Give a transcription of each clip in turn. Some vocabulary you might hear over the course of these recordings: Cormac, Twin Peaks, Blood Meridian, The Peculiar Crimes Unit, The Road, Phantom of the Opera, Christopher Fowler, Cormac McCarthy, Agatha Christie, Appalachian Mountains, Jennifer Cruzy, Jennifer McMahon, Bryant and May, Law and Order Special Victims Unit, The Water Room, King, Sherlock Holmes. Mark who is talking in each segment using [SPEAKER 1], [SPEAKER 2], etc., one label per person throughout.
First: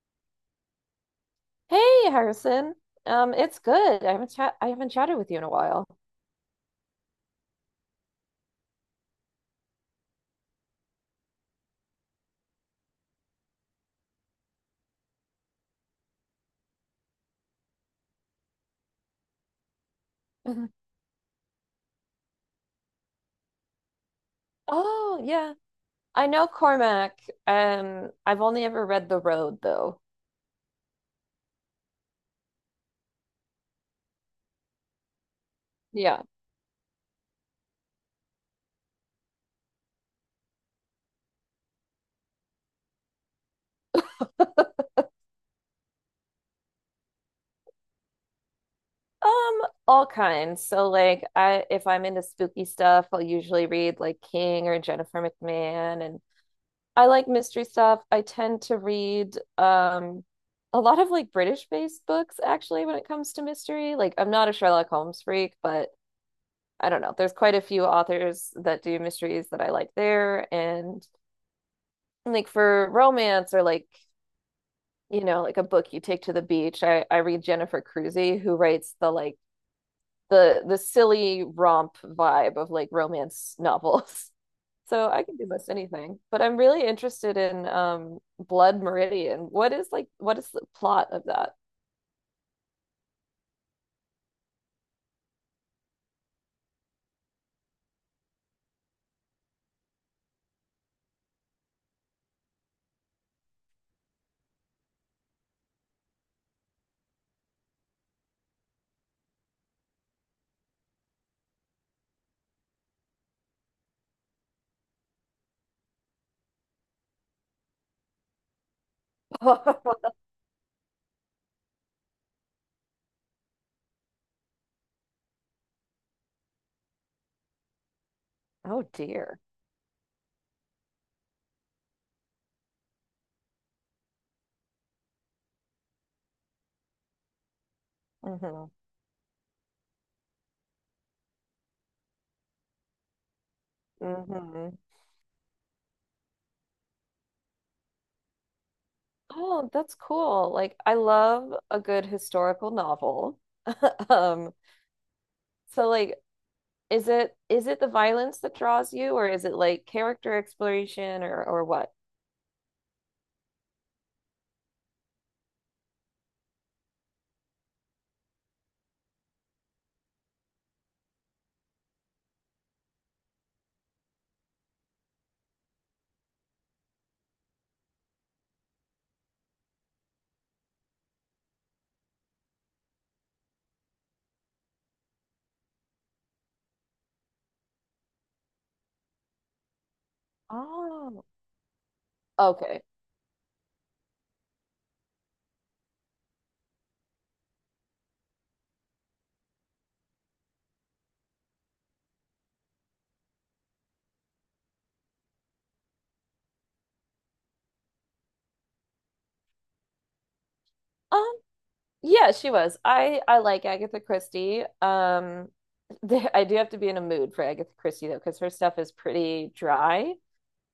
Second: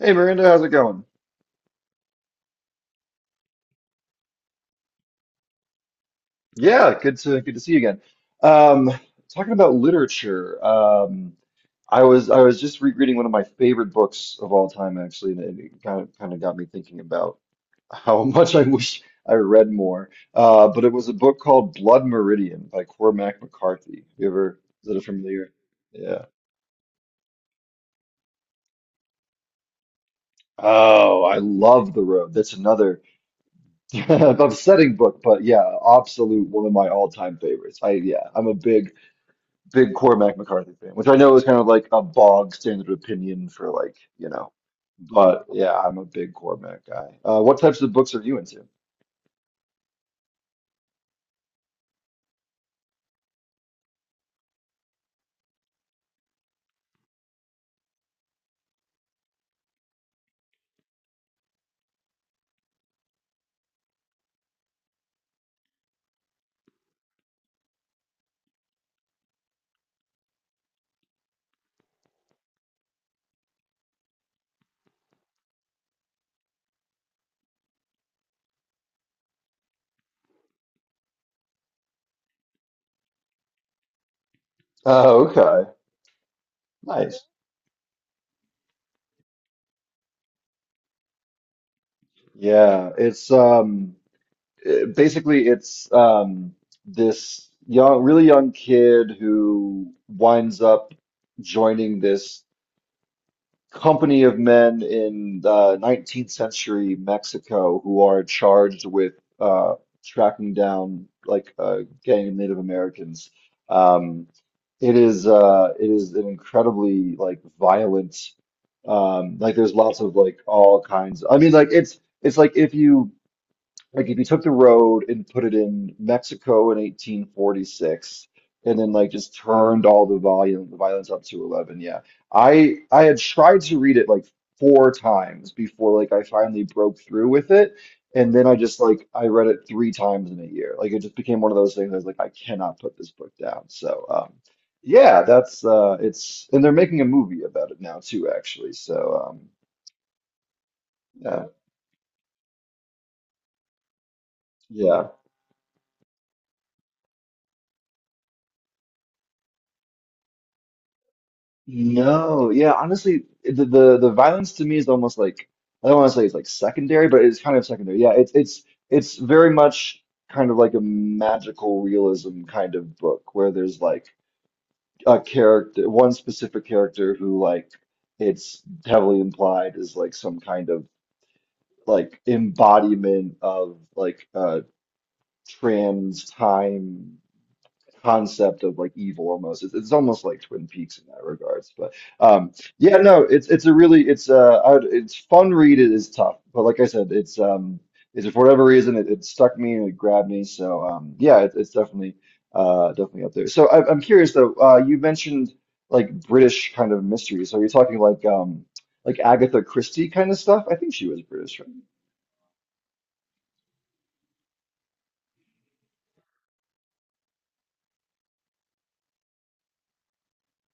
[SPEAKER 1] Hey Miranda, how's it going?
[SPEAKER 2] Hey, Harrison. It's good. I haven't chatted with you in a while.
[SPEAKER 1] Good to see you again. Um, talking about literature, I was just rereading one of my favorite books of all time, actually, and it kind of got me thinking about how much I wish I read more. But it was a book called Blood Meridian by Cormac McCarthy. Is that a
[SPEAKER 2] Oh,
[SPEAKER 1] familiar?
[SPEAKER 2] yeah.
[SPEAKER 1] Yeah.
[SPEAKER 2] I know Cormac. I've only ever read The Road though.
[SPEAKER 1] Oh, I love The Road. That's another upsetting book, but yeah,
[SPEAKER 2] Yeah.
[SPEAKER 1] absolute one of my all-time favorites. I'm a big Cormac McCarthy fan, which I know is kind of like a bog standard opinion for like, but yeah, I'm a big Cormac guy. What types of books are you into?
[SPEAKER 2] Um, all kinds. So like I if I'm into spooky stuff, I'll usually read like King or Jennifer McMahon, and I like mystery stuff. I tend to read a lot of like British-based books actually when it comes to mystery. Like I'm not a Sherlock Holmes freak, but I don't know. There's quite a few authors that do mysteries that I like there. And like for romance or like, you know, like a book you take to the beach, I read Jennifer Cruzy, who writes the like the silly romp vibe of like romance novels. So I
[SPEAKER 1] Oh,
[SPEAKER 2] can do most
[SPEAKER 1] okay.
[SPEAKER 2] anything. But I'm really
[SPEAKER 1] Nice.
[SPEAKER 2] interested in Blood Meridian. What is the plot of that?
[SPEAKER 1] Yeah, it's it- basically it's this young really young kid who winds up joining this company of men in 19th century Mexico who are charged with uh, tracking down like a gang of Native Americans. Um, it is an incredibly like violent like there's lots of like all kinds. I mean it's like if you took the road and put it in Mexico in 1846, and
[SPEAKER 2] Oh
[SPEAKER 1] then like just
[SPEAKER 2] dear.
[SPEAKER 1] turned all the violence up to 11. I had tried to read it like 4 times before like I finally broke through with it, and then I
[SPEAKER 2] Hmm.
[SPEAKER 1] just like I read it 3 times in a year. Like it just became one of those things. I was like, I cannot put this book down. so um
[SPEAKER 2] Hmm.
[SPEAKER 1] yeah that's uh it's and they're making a movie about it now too, actually, so
[SPEAKER 2] Oh, that's cool. Like, I
[SPEAKER 1] yeah.
[SPEAKER 2] love a good historical novel. Um,
[SPEAKER 1] Yeah.
[SPEAKER 2] so like, is it the violence that draws you, or is it like character exploration, or what?
[SPEAKER 1] No, honestly, the violence to me is almost like, I don't want to say it's like secondary, but it's kind of secondary. Yeah, it's very much kind of like a magical realism kind of book where there's like a character, one specific character who like it's heavily implied is like some kind of like embodiment of like trans time concept of like evil almost. It's almost like Twin Peaks in that
[SPEAKER 2] Oh,
[SPEAKER 1] regards. But um,
[SPEAKER 2] okay.
[SPEAKER 1] yeah, no, it's a really it's I would, it's fun read. It is tough, but like I said, it's for whatever reason it stuck me and it grabbed me. So it's definitely definitely up there. So I'm curious though. You mentioned like British kind of mysteries. So, are you talking like Agatha Christie kind of stuff? I think she was
[SPEAKER 2] Um,
[SPEAKER 1] British, right?
[SPEAKER 2] yeah, she was. I like Agatha Christie. I do have to be in a mood for Agatha Christie though, because her stuff is pretty dry.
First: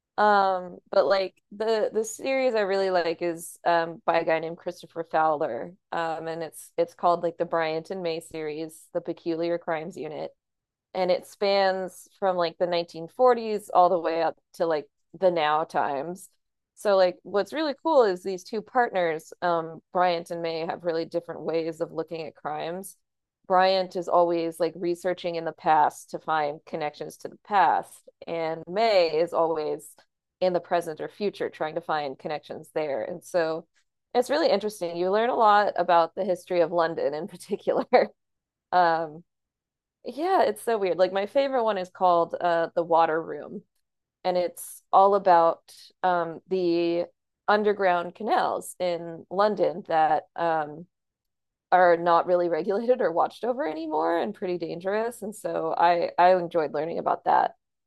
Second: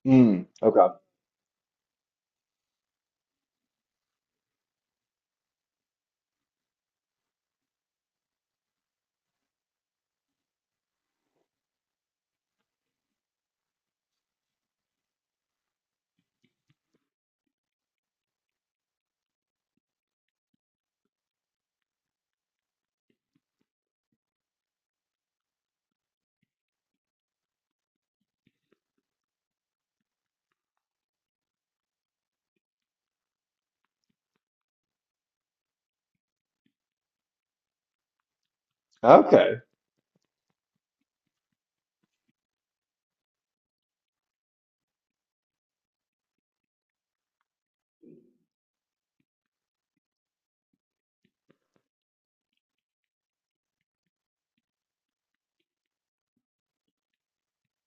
[SPEAKER 1] Mm, okay.
[SPEAKER 2] But like the series I really like is by a guy named Christopher Fowler. And it's called like the Bryant and May series, The Peculiar Crimes Unit, and it spans from like the 1940s all the way up to like the now times. So like what's really cool is these two partners, Bryant and May, have really different ways of looking at crimes. Bryant is always like researching in the past to find connections to the past, and May is always in the present or future trying to find connections there. And so it's really interesting. You learn a lot about the history of London in particular. Um,
[SPEAKER 1] Okay.
[SPEAKER 2] yeah, it's so weird. Like my favorite one is called The Water Room, and it's all about the underground canals in London that are not really regulated or watched over anymore and pretty dangerous. And so I enjoyed learning about that.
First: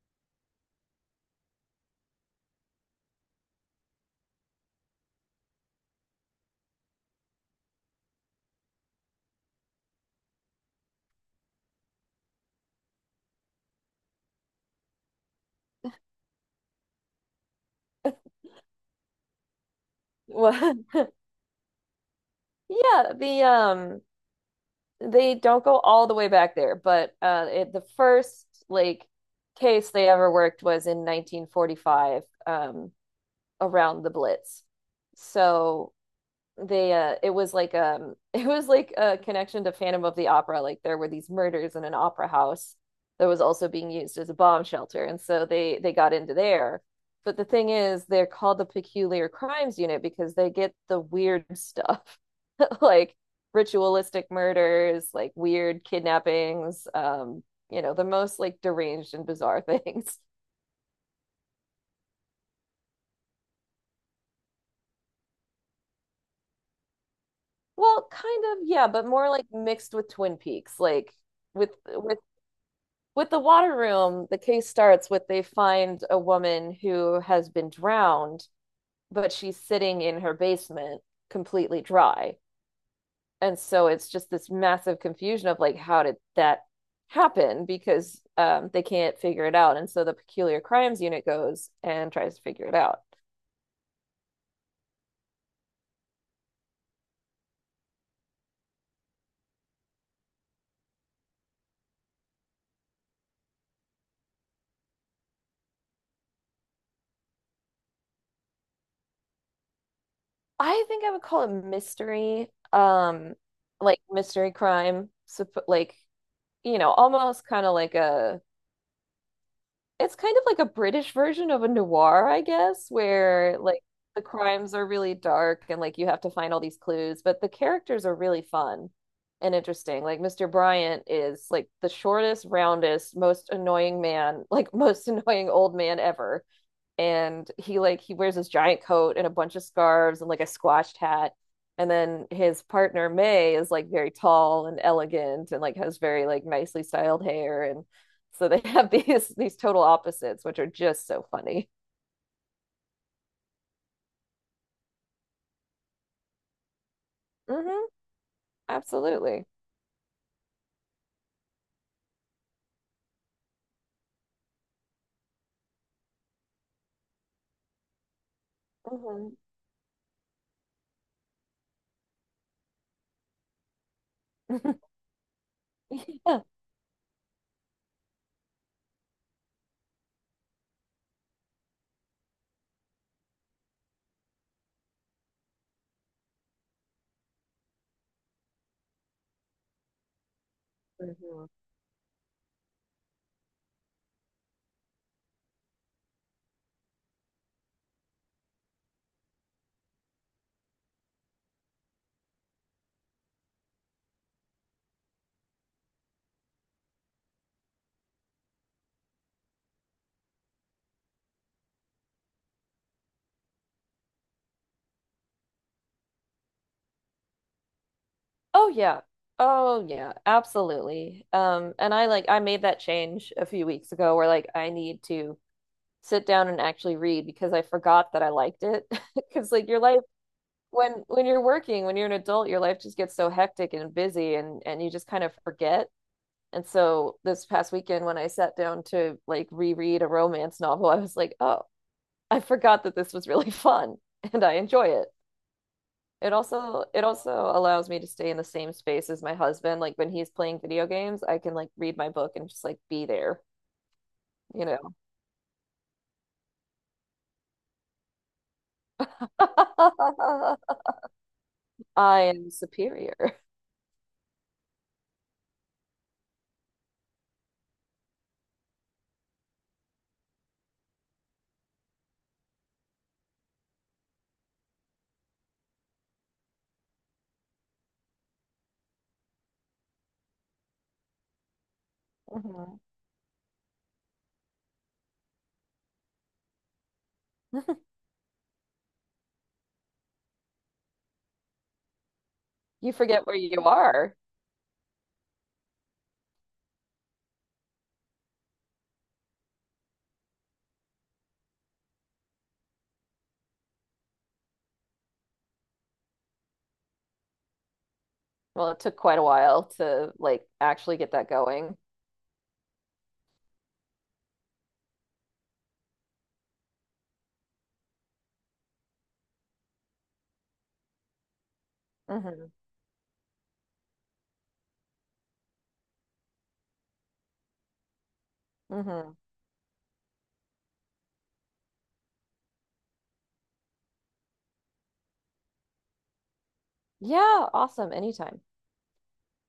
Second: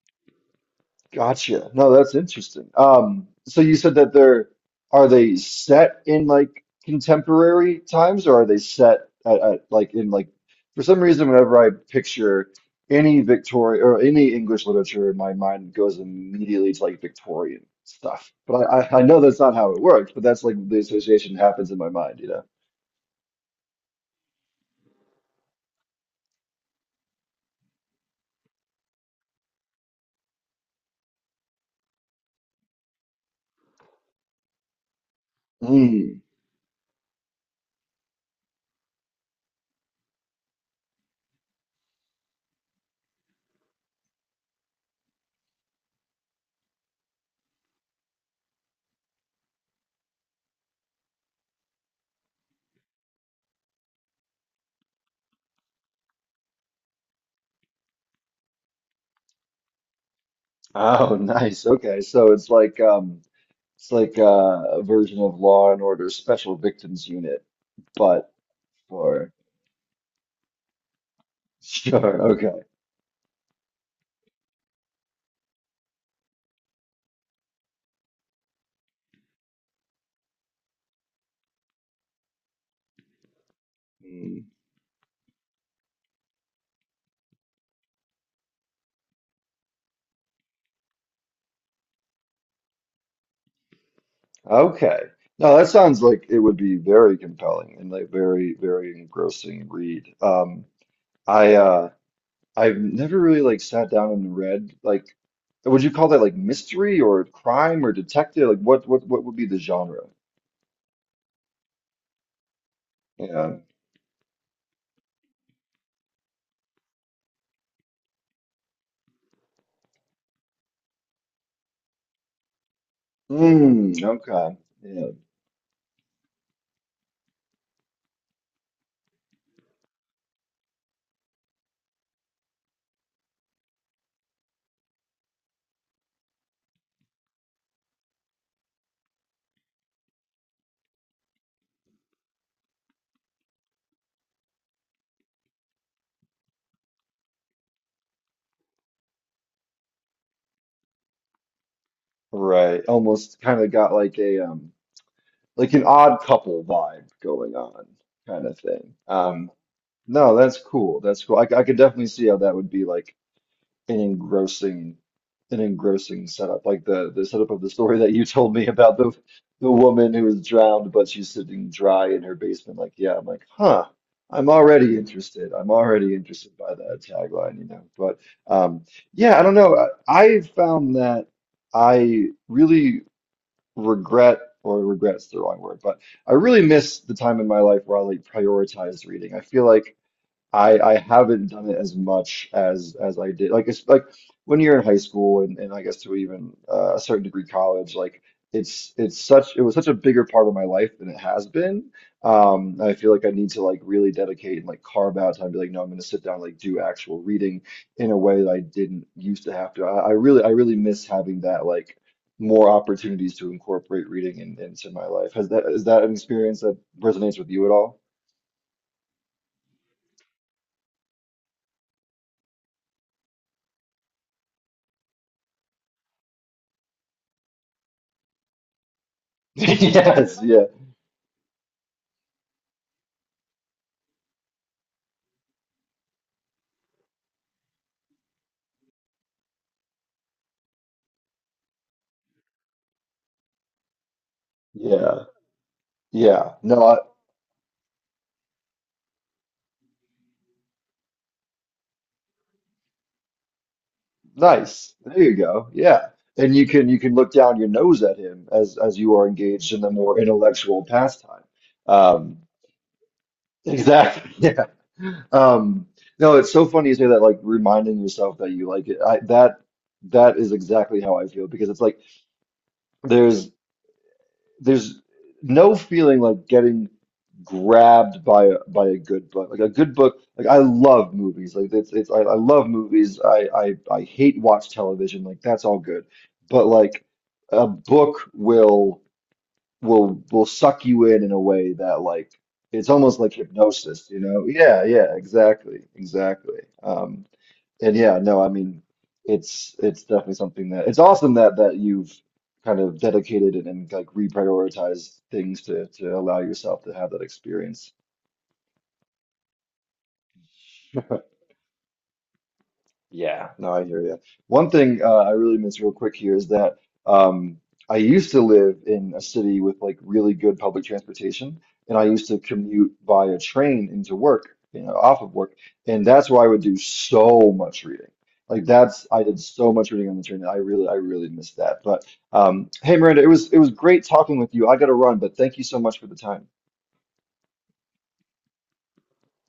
[SPEAKER 1] Gotcha. No, that's interesting. So you said that they're, are they set in like contemporary times, or are they set at like in like, for some reason whenever I picture any Victorian or any English literature in my mind goes immediately to like Victorian stuff. But I know that's not how it works, but that's like
[SPEAKER 2] What?
[SPEAKER 1] the association happens in my mind, you know.
[SPEAKER 2] Yeah, the they don't go all the way back there, but the first like case they ever worked was in 1945, around the Blitz. So
[SPEAKER 1] Mm.
[SPEAKER 2] they it was like it was like a connection to Phantom of the Opera, like there were these murders in an opera house that was also being used as a bomb shelter, and so they got into there. But the thing is they're called the Peculiar Crimes Unit because they get the weird stuff. Like ritualistic murders, like weird kidnappings, you know, the most like deranged and bizarre things.
[SPEAKER 1] Oh, nice. Okay. So it's like a version of Law and Order Special Victims Unit.
[SPEAKER 2] Well,
[SPEAKER 1] But
[SPEAKER 2] kind of, yeah, but more
[SPEAKER 1] Sure.
[SPEAKER 2] like mixed with Twin Peaks. Like with with
[SPEAKER 1] Sure. Okay.
[SPEAKER 2] with the water room, the case starts with they find a woman who has been drowned, but she's sitting in her basement completely dry. And so it's just
[SPEAKER 1] Mm.
[SPEAKER 2] this massive confusion of like how did that happen, because they can't figure it out, and so the peculiar crimes unit goes and tries to figure it out.
[SPEAKER 1] Okay. No, that sounds like it would be very compelling and like very, very engrossing read. I uh I've never really like sat down and read like, would you call that like mystery or crime or detective? Like what would be the genre?
[SPEAKER 2] I think I would call it mystery, um,
[SPEAKER 1] Yeah.
[SPEAKER 2] like mystery crime, like, you know, almost kind of like a, it's kind of like a British version of a noir, I guess, where like
[SPEAKER 1] Mm,
[SPEAKER 2] the
[SPEAKER 1] okay.
[SPEAKER 2] crimes are
[SPEAKER 1] Yeah.
[SPEAKER 2] really dark and like you have to find all these clues, but the characters are really fun and interesting. Like Mr. Bryant is like the shortest, roundest, most annoying man, like most annoying old man ever, and he like he wears this giant coat and a bunch of scarves and like a squashed hat, and then his partner May is like very tall and elegant and like has very like nicely styled hair, and so they have these total opposites, which are just so funny.
[SPEAKER 1] Right. Almost kind of got like a like an odd couple vibe going on
[SPEAKER 2] Hmm.
[SPEAKER 1] kind of thing.
[SPEAKER 2] Absolutely.
[SPEAKER 1] No, that's cool. That's cool. I could definitely see how that would be like an engrossing, an engrossing setup. Like the setup of the story that you told me about the
[SPEAKER 2] Hmm.
[SPEAKER 1] the woman who was drowned, but she's sitting dry in her basement. Like, yeah, I'm like, huh. I'm already interested. I'm already
[SPEAKER 2] Yeah.
[SPEAKER 1] interested by that tagline, you know. But um, yeah, I don't know. I found that I really regret, or regret's the wrong word, but I really miss the time in my life where I like prioritized reading. I feel like I haven't
[SPEAKER 2] Mhm.
[SPEAKER 1] done it as much as I did. Like it's like when you're in high school, and I guess to even a certain degree college, like it was such a bigger part of my life than it has been. I feel like I need to like really dedicate and like carve out time to be like, no, I'm gonna sit down and like do actual reading in a way that I didn't used to have to. I really miss having that like more opportunities to incorporate reading into my life. Has that is that an experience that resonates with you at all?
[SPEAKER 2] Oh yeah. Oh yeah, absolutely. Um, and I like I made that change a few weeks ago where like I need to sit down and actually read because I forgot that I liked it. Because like your life,
[SPEAKER 1] Yes, yeah.
[SPEAKER 2] when you're working, when you're an adult, your life just gets so hectic and busy, and you just kind of forget. And so this past weekend when I sat down to like reread a romance novel, I was like, "Oh, I forgot that this was really fun and I enjoy it."
[SPEAKER 1] Yeah.
[SPEAKER 2] It
[SPEAKER 1] Yeah.
[SPEAKER 2] also
[SPEAKER 1] No, I,
[SPEAKER 2] it also allows me to stay in the same space as my husband. Like when he's playing video games, I can like read my book and just like be there, you
[SPEAKER 1] nice.
[SPEAKER 2] know.
[SPEAKER 1] There you go. Yeah. And you can look down your nose at him as you are engaged in the more intellectual pastime.
[SPEAKER 2] I
[SPEAKER 1] Um,
[SPEAKER 2] am superior.
[SPEAKER 1] exactly. Yeah. No, it's so funny you say that, like reminding yourself that you like it. I, that that is exactly how I feel because it's like there's. There's no feeling like getting grabbed by by a good book. Like a good book, like I love movies. Like I love
[SPEAKER 2] Mhm.
[SPEAKER 1] movies. I hate watch television. Like that's all good. But like a book will suck you in a way that like it's
[SPEAKER 2] You
[SPEAKER 1] almost
[SPEAKER 2] forget
[SPEAKER 1] like
[SPEAKER 2] where you
[SPEAKER 1] hypnosis,
[SPEAKER 2] are.
[SPEAKER 1] you know? Yeah, yeah, exactly. Exactly. And yeah, no, I mean, it's definitely something that it's awesome that you've kind of dedicated and like reprioritized things to allow yourself to have that experience.
[SPEAKER 2] Well, it took quite a while to like actually get that going.
[SPEAKER 1] Yeah, no, I hear you. One thing I really miss real quick here is that um, I used to live in a city with like really good public transportation, and I used to
[SPEAKER 2] Hmm.
[SPEAKER 1] commute via train into work, you know, off of work, and that's where I would do so much reading. Like that's
[SPEAKER 2] Hmm.
[SPEAKER 1] I did so much reading on the train, that I really miss that. But hey, Miranda, it was great talking with you. I got to run, but thank you so much for the time.
[SPEAKER 2] Yeah, awesome. Anytime.